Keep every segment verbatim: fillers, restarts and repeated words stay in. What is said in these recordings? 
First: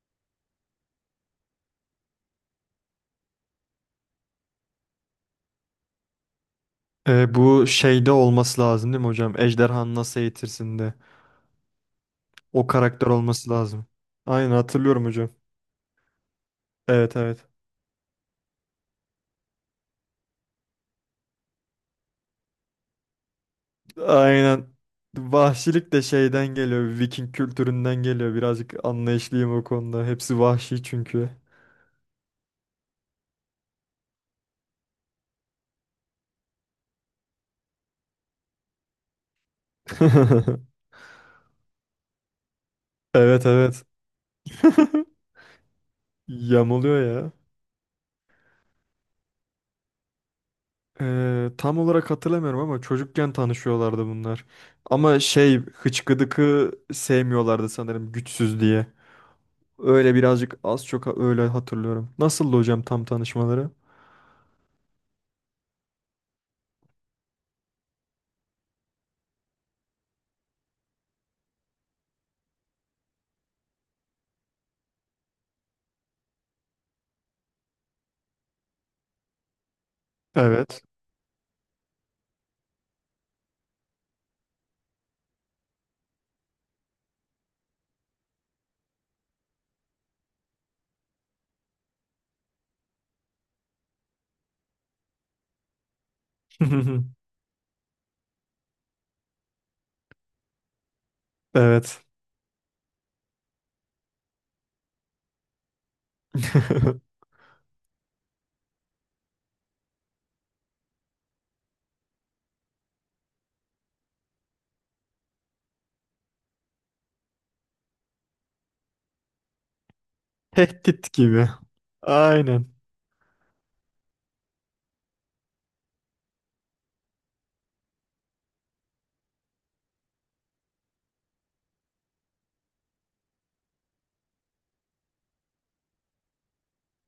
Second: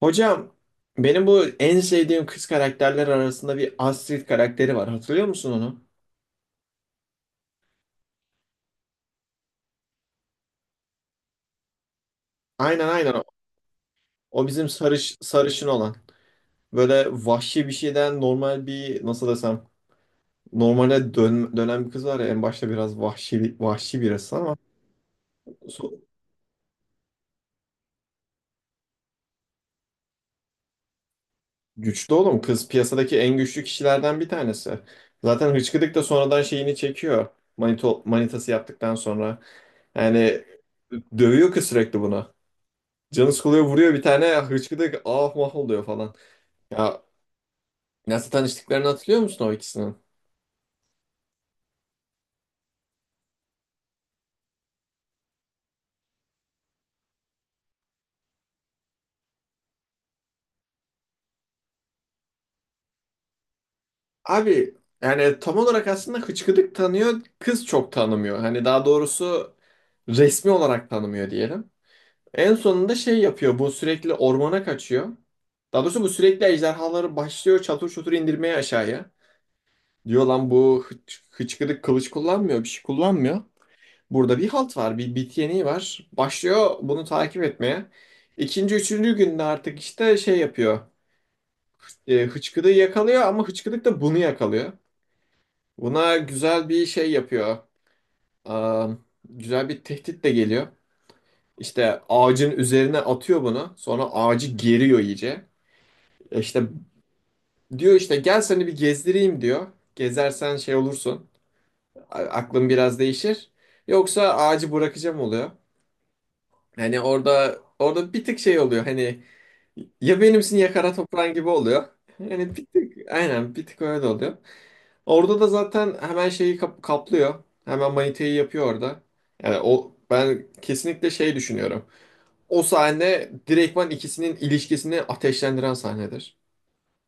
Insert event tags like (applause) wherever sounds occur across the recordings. Hocam, benim bu en sevdiğim kız karakterler arasında bir Astrid karakteri var. Hatırlıyor musun onu? E, bu şeyde olması lazım değil mi hocam? Ejderhanı nasıl eğitirsin'de. O Aynen, karakter aynen. olması lazım. O Aynen bizim hatırlıyorum sarış hocam. sarışın olan. Böyle Evet, evet. vahşi bir şeyden normal bir, nasıl desem, normale dön, dönen bir kız var ya, en başta biraz vahşi vahşi birisi ama Aynen. Vahşilik so- de şeyden geliyor. Viking kültüründen geliyor. Birazcık anlayışlıyım o konuda. Hepsi vahşi çünkü. güçlü oğlum, kız piyasadaki en güçlü kişilerden bir tanesi. Zaten hıçkıdık da sonradan şeyini çekiyor. Manito, manitası yaptıktan sonra. Yani (laughs) dövüyor kız sürekli buna. Canı Evet, sıkılıyor, evet. vuruyor bir tane, hıçkıdık (laughs) ah mah oluyor falan. Ya, Yamuluyor ya. nasıl tanıştıklarını hatırlıyor musun o ikisinin? Ee, tam olarak hatırlamıyorum ama çocukken tanışıyorlardı bunlar. Ama şey hıçkıdıkı sevmiyorlardı sanırım güçsüz diye. Öyle birazcık az çok öyle hatırlıyorum. Nasıldı hocam tam tanışmaları? Abi yani tam olarak aslında hıçkıdık tanıyor, kız çok tanımıyor. Hani daha doğrusu resmi olarak tanımıyor diyelim. En sonunda şey yapıyor, bu sürekli ormana kaçıyor. Daha doğrusu bu sürekli ejderhaları başlıyor çatır çutur indirmeye aşağıya. Diyor lan Evet. bu hıç, hıçkıdık kılıç kullanmıyor, bir şey kullanmıyor. Burada bir halt var, bir bit yeniği var. Başlıyor bunu takip etmeye. İkinci, üçüncü günde artık işte şey yapıyor. E, hıçkırığı yakalıyor ama hıçkırık da bunu yakalıyor. Buna güzel bir şey (laughs) yapıyor. Aa, Güzel bir tehdit de geliyor. İşte Evet. ağacın üzerine atıyor bunu. Sonra ağacı geriyor iyice. E İşte (laughs) diyor, işte gel seni bir gezdireyim diyor. Gezersen şey olursun. a- Aklın biraz değişir. Yoksa ağacı bırakacağım oluyor. Hani orada orada bir tık şey oluyor, hani ya benimsin ya kara Tehdit toprağın gibi. gibi oluyor. Yani bir Aynen. tık aynen, bir tık öyle oluyor. Orada da zaten hemen şeyi kap- kaplıyor. Hemen maniteyi yapıyor orada. Yani o, ben kesinlikle şey düşünüyorum. O sahne direktman ikisinin ilişkisini ateşlendiren sahnedir.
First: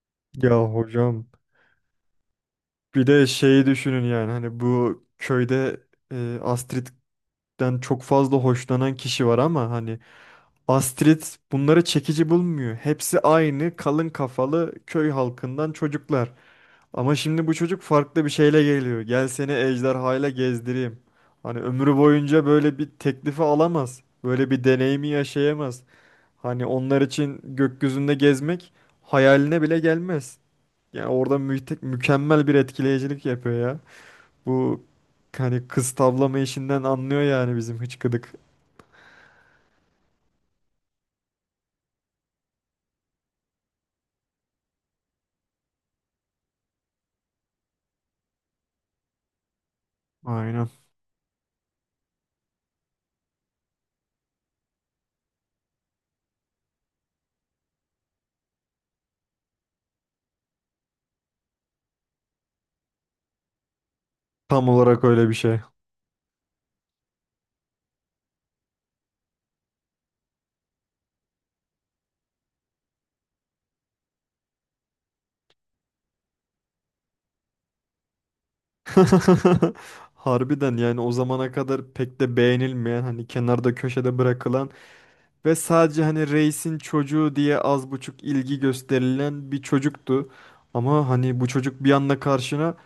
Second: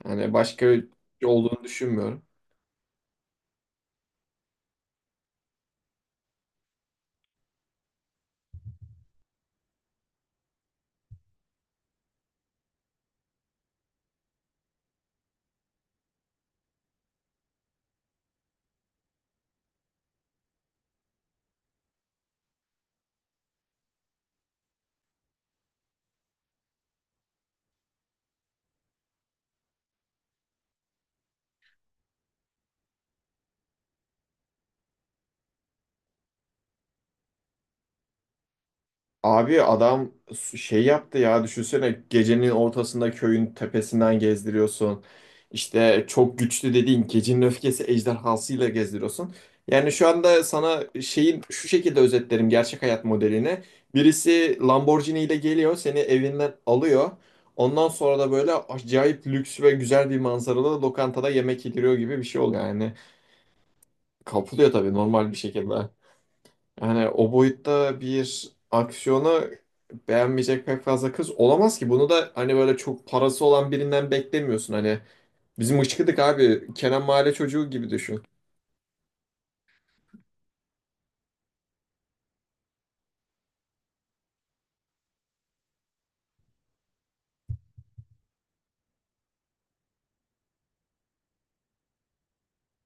Yani Ya başka bir hocam, şey olduğunu düşünmüyorum. bir de şeyi düşünün, yani hani bu köyde e, Astrid'den çok fazla hoşlanan kişi var ama hani Astrid bunları çekici bulmuyor. Hepsi aynı kalın kafalı köy halkından çocuklar. Ama şimdi bu çocuk farklı bir şeyle geliyor. Gel seni ejderhayla gezdireyim. Hani ömrü boyunca böyle bir teklifi alamaz. Böyle bir deneyimi yaşayamaz. Hani onlar için gökyüzünde gezmek hayaline bile gelmez. Yani orada müte- mükemmel bir etkileyicilik yapıyor ya. Bu hani kız tavlama işinden anlıyor yani bizim hıçkıdık. Abi adam şey yaptı ya, düşünsene, gecenin ortasında köyün tepesinden gezdiriyorsun. İşte çok güçlü dediğin gecenin öfkesi ejderhasıyla gezdiriyorsun. Yani şu anda Aynen. sana şeyin şu şekilde özetlerim gerçek hayat modelini. Birisi Lamborghini ile geliyor, seni evinden alıyor. Ondan sonra da böyle acayip lüks ve güzel bir manzaralı lokantada yemek yediriyor gibi bir şey oluyor yani. Tam Kapılıyor tabii, olarak öyle normal bir bir şey. şekilde. Yani o boyutta bir aksiyona beğenmeyecek pek fazla kız olamaz ki. Bunu da hani böyle çok parası olan birinden beklemiyorsun. Hani bizim ışkıdık abi Kenan Mahalle çocuğu gibi düşün. (laughs) Harbiden, yani o zamana kadar pek de beğenilmeyen, hani kenarda köşede bırakılan ve sadece hani reisin çocuğu diye az buçuk ilgi gösterilen bir çocuktu. Ama hani bu çocuk bir anda karşına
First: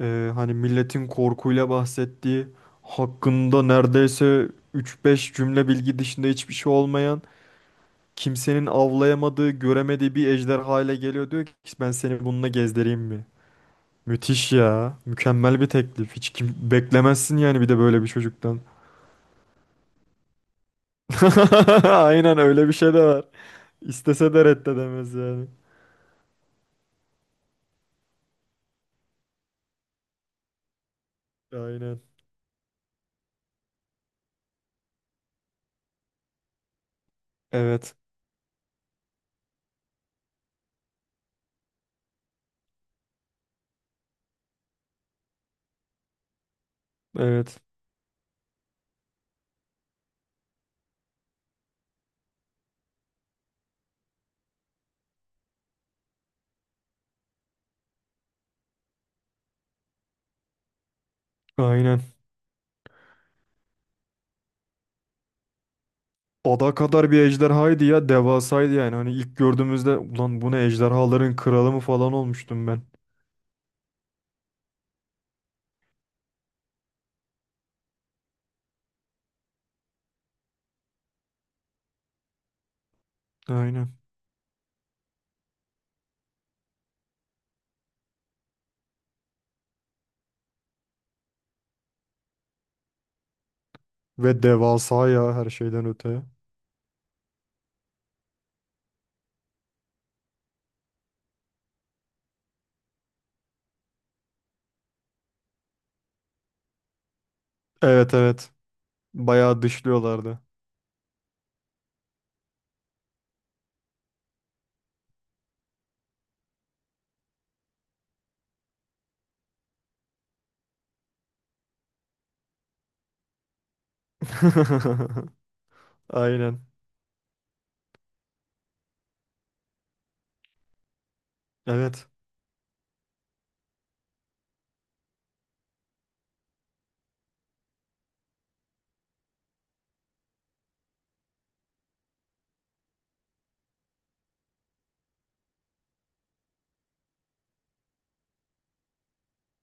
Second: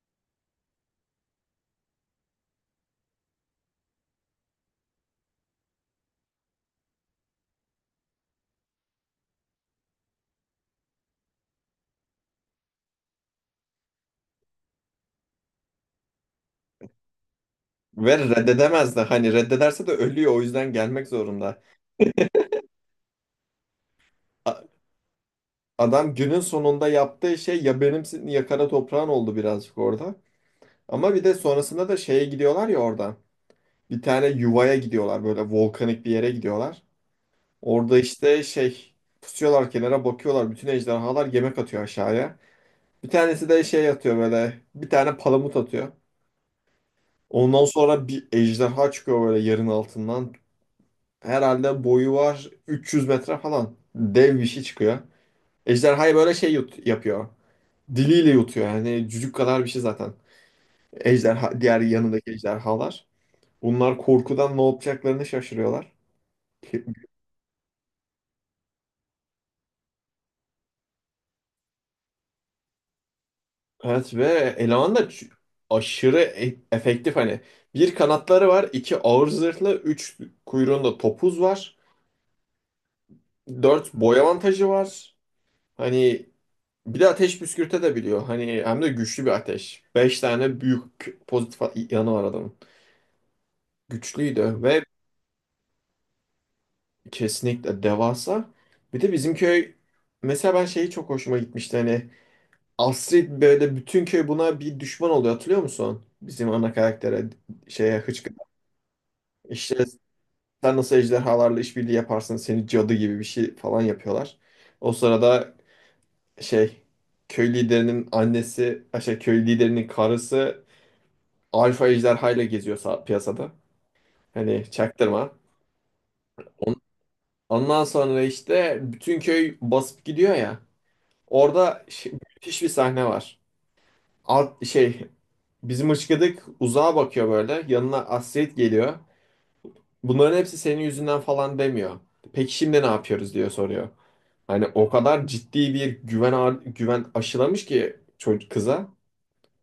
e, hani milletin korkuyla bahsettiği, hakkında neredeyse üç beş cümle bilgi dışında hiçbir şey olmayan, kimsenin avlayamadığı, göremediği bir ejderha ile geliyor, diyor ki ben seni bununla gezdireyim mi? Müthiş ya. Mükemmel bir teklif. Hiç kim beklemezsin yani, bir de böyle bir Ve çocuktan. reddedemez de, hani reddederse de ölüyor, o yüzden gelmek zorunda. (laughs) Aynen, öyle bir şey de var. İstese de A- reddedemez yani. Adam günün sonunda yaptığı şey ya benimsin ya kara toprağın oldu birazcık orada. Ama bir de sonrasında da Aynen. şeye gidiyorlar ya oradan. Bir tane yuvaya gidiyorlar, böyle volkanik bir yere gidiyorlar. Evet. Orada işte şey, pusuyorlar, kenara bakıyorlar. Bütün ejderhalar yemek atıyor aşağıya. Bir tanesi de şey atıyor, böyle bir tane palamut atıyor. Evet. Ondan sonra bir ejderha çıkıyor böyle yerin altından. Herhalde boyu var üç yüz metre falan. Dev bir şey çıkıyor. Ejderhayı böyle şey yut yapıyor. Diliyle yutuyor, yani cücük kadar bir şey zaten. Ejderha, diğer Aynen. yanındaki ejderhalar. Bunlar korkudan ne yapacaklarını şaşırıyorlar. Ada kadar bir ejderhaydı ya. Devasaydı yani. Hani ilk gördüğümüzde ulan bu ne, ejderhaların kralı mı falan olmuştum ben. Evet ve eleman da ç- aşırı e- efektif hani. Bir, kanatları var; iki, ağır zırhlı; üç, kuyruğunda topuz var. Dört, Aynen. boy avantajı var. Hani bir de ateş püskürte de biliyor. Hani hem de güçlü bir ateş. Beş tane büyük pozitif a- yanı var adamın. Ve Güçlüydü ve devasa ya, her şeyden öte. kesinlikle devasa. Bir de bizim köy, mesela ben şeyi çok hoşuma gitmişti, hani Astrid böyle, bütün köy buna bir düşman oluyor, hatırlıyor musun? Bizim ana karaktere, şeye, Evet, hıçkıra. evet. Bayağı İşte dışlıyorlardı. sen nasıl ejderhalarla işbirliği yaparsın? Seni cadı gibi bir şey falan yapıyorlar. O sırada şey köy liderinin annesi, şey köy liderinin karısı alfa ejderhayla geziyor sa- piyasada. Hani çaktırma. (laughs) Aynen. On- Ondan sonra işte bütün köy basıp gidiyor ya. Orada Evet. şey- müthiş bir sahne var. Alt şey, bizim ışkıdık uzağa bakıyor böyle. Yanına Astrid geliyor. Bunların hepsi senin yüzünden falan demiyor. Peki şimdi ne yapıyoruz diyor, soruyor. Hani o kadar ciddi bir güven ağır- güven aşılamış ki çocuk kıza.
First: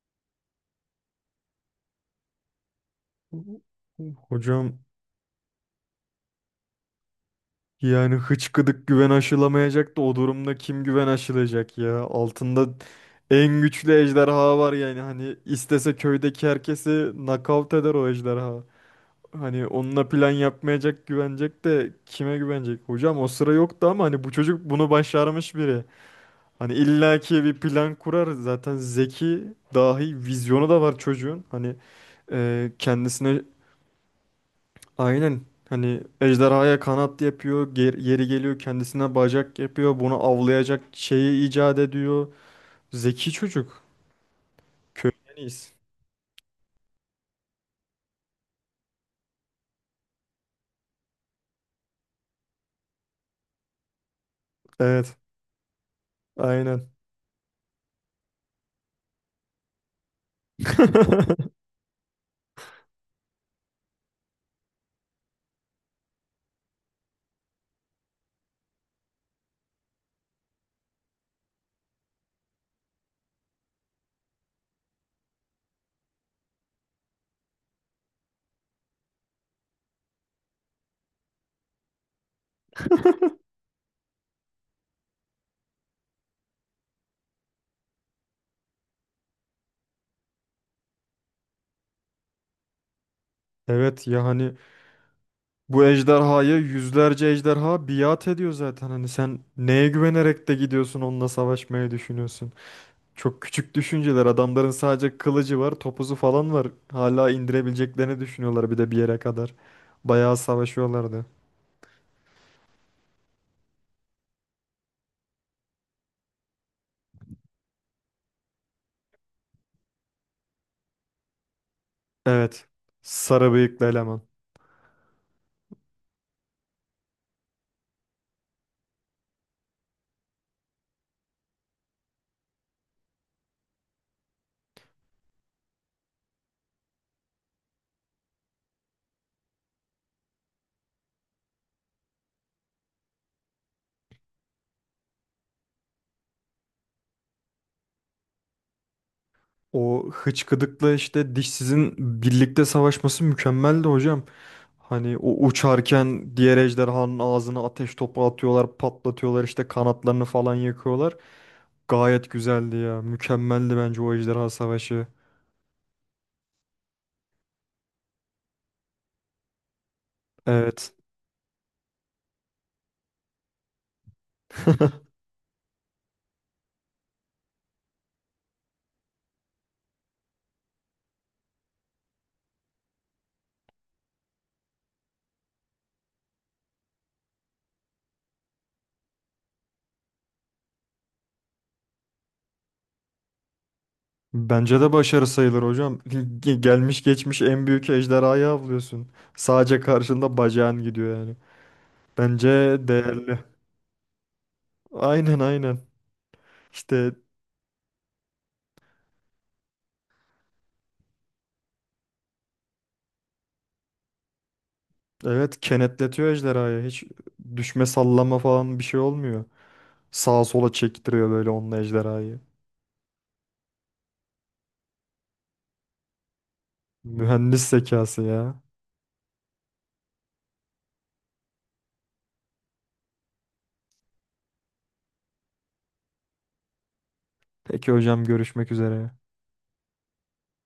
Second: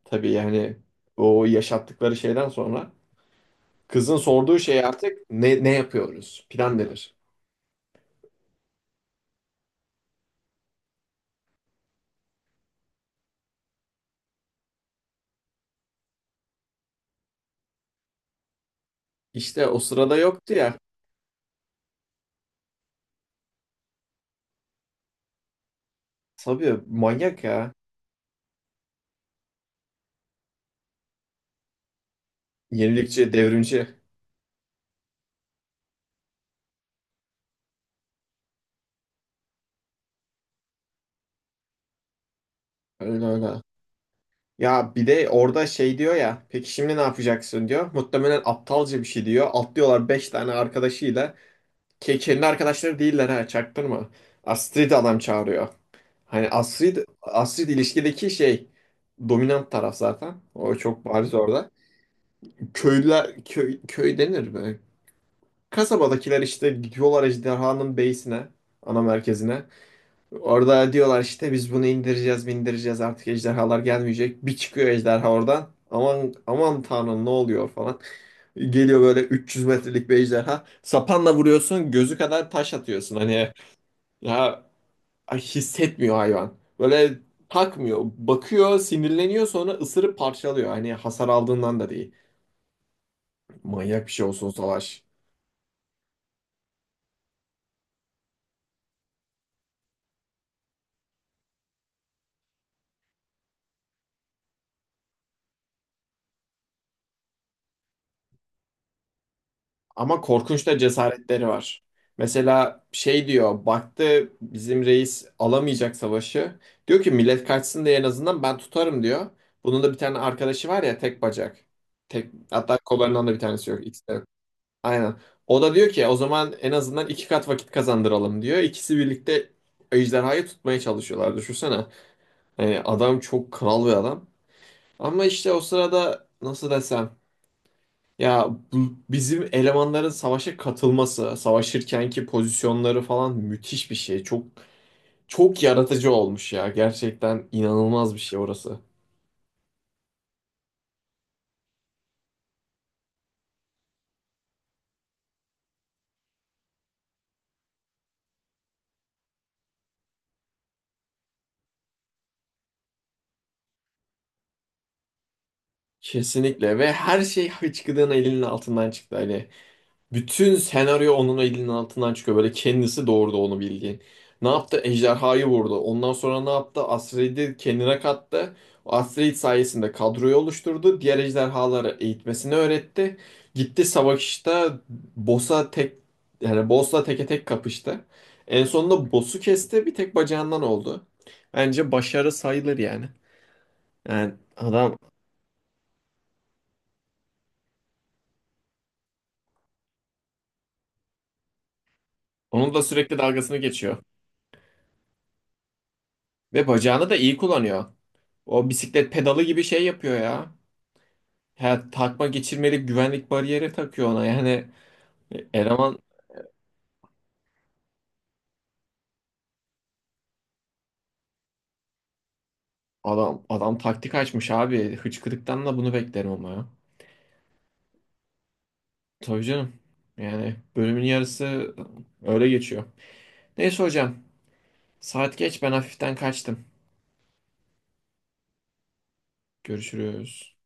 Tabii yani o yaşattıkları şeyden sonra kızın sorduğu Hocam, şey artık ne ne yapıyoruz? Plan denir. yani hıçkıdık güven aşılamayacak da o durumda kim güven aşılayacak ya? Altında en güçlü ejderha var yani, hani istese köydeki herkesi nakavt eder o ejderha. İşte Hani o onunla sırada plan yoktu ya. yapmayacak, güvenecek de kime güvenecek? Hocam o sıra yoktu ama hani bu çocuk bunu başarmış biri. Hani Tabii manyak illaki bir ya. plan kurar, zaten zeki, dahi vizyonu da var çocuğun. Hani e, Yenilikçi, kendisine. devrimci. Aynen. Hani ejderhaya kanat yapıyor, ger- yeri geliyor kendisine bacak yapıyor, bunu avlayacak şeyi icat ediyor. Öyle Zeki öyle. çocuk. Ya bir de Köyden orada iyiyiz. şey diyor ya. Peki şimdi ne yapacaksın diyor. Muhtemelen aptalca bir şey diyor. Atlıyorlar beş tane arkadaşıyla. Ke kendi arkadaşları değiller ha, çaktırma. Astrid Evet, adam çağırıyor. Hani aynen. Astrid, Astrid ilişkideki şey, dominant taraf zaten. O çok bariz (laughs) orada. Köylüler, köy, köy denir böyle. Kasabadakiler işte gidiyorlar ejderhanın beysine, ana merkezine. Orada diyorlar işte biz bunu indireceğiz, indireceğiz, artık ejderhalar gelmeyecek. Bir çıkıyor ejderha oradan. Aman, aman tanrım, ne oluyor falan. Geliyor böyle üç yüz metrelik bir ejderha. Sapanla vuruyorsun, gözü kadar taş atıyorsun. Hani ya, ay, hissetmiyor hayvan. Böyle takmıyor. Bakıyor, sinirleniyor, sonra ısırıp parçalıyor. Hani hasar aldığından da değil. Manyak Evet bir ya, şey olsun hani savaş. bu ejderhaya yüzlerce ejderha biat ediyor zaten. Hani sen neye güvenerek de gidiyorsun onunla savaşmaya, düşünüyorsun. Çok küçük düşünceler. Adamların sadece kılıcı var, topuzu falan var. Hala indirebileceklerini düşünüyorlar bir de, bir yere kadar. Ama Bayağı korkunç da savaşıyorlardı. cesaretleri var. Mesela şey diyor, baktı bizim reis alamayacak savaşı. Diyor ki millet kaçsın diye en azından ben tutarım diyor. Bunun da bir tane arkadaşı var ya, tek bacak. Tek, Evet. hatta kollarından da bir Sarı tanesi yok. bıyıklı eleman. Aynen. O da diyor ki o zaman en azından iki kat vakit kazandıralım diyor. İkisi birlikte ejderhayı tutmaya çalışıyorlar. Düşünsene. Yani adam çok kral bir adam. Ama işte o sırada, nasıl desem, ya bu- bizim elemanların savaşa katılması, savaşırkenki pozisyonları falan müthiş bir şey. Çok çok yaratıcı olmuş ya. Gerçekten inanılmaz bir şey orası. O hıçkıdıkla işte dişsizin birlikte savaşması mükemmeldi hocam. Hani o uçarken diğer ejderhanın ağzına ateş topu atıyorlar, patlatıyorlar, işte kanatlarını falan yakıyorlar. Gayet güzeldi ya. Mükemmeldi bence o ejderha savaşı. Kesinlikle, ve her şey hıçkırığın elinin altından çıktı Ali. Bütün Evet. senaryo onun elinin altından çıkıyor. Böyle kendisi doğurdu onu bildiğin. Ne yaptı? (laughs) Ejderhayı vurdu. Ondan sonra ne yaptı? Astrid'i kendine kattı. O Astrid sayesinde kadroyu oluşturdu. Diğer ejderhaları eğitmesini öğretti. Gitti savaşta boss'a tek, yani boss'la teke tek kapıştı. En sonunda boss'u kesti. Bir tek bacağından oldu. Bence başarı sayılır yani. Yani Bence de adam başarı sayılır hocam. Ge- Gelmiş geçmiş en büyük ejderhayı avlıyorsun. Sadece karşında bacağın gidiyor yani. Bence onun da sürekli değerli. dalgasını geçiyor. Aynen, aynen. Ve bacağını İşte. da iyi kullanıyor. O bisiklet pedalı gibi şey yapıyor ya. Ha, takma geçirmelik güvenlik bariyeri takıyor ona. Yani e, Evet, eleman, kenetletiyor ejderhayı. Hiç düşme, sallama falan bir şey olmuyor. Sağa sola çektiriyor böyle onunla ejderhayı. adam adam taktik açmış abi. Hıçkırıktan da bunu beklerim ama ya. Mühendis zekası ya. Tabii canım. Yani bölümün yarısı öyle geçiyor. Neyse hocam. Saat geç, ben hafiften kaçtım. Peki hocam, görüşmek üzere. Görüşürüz.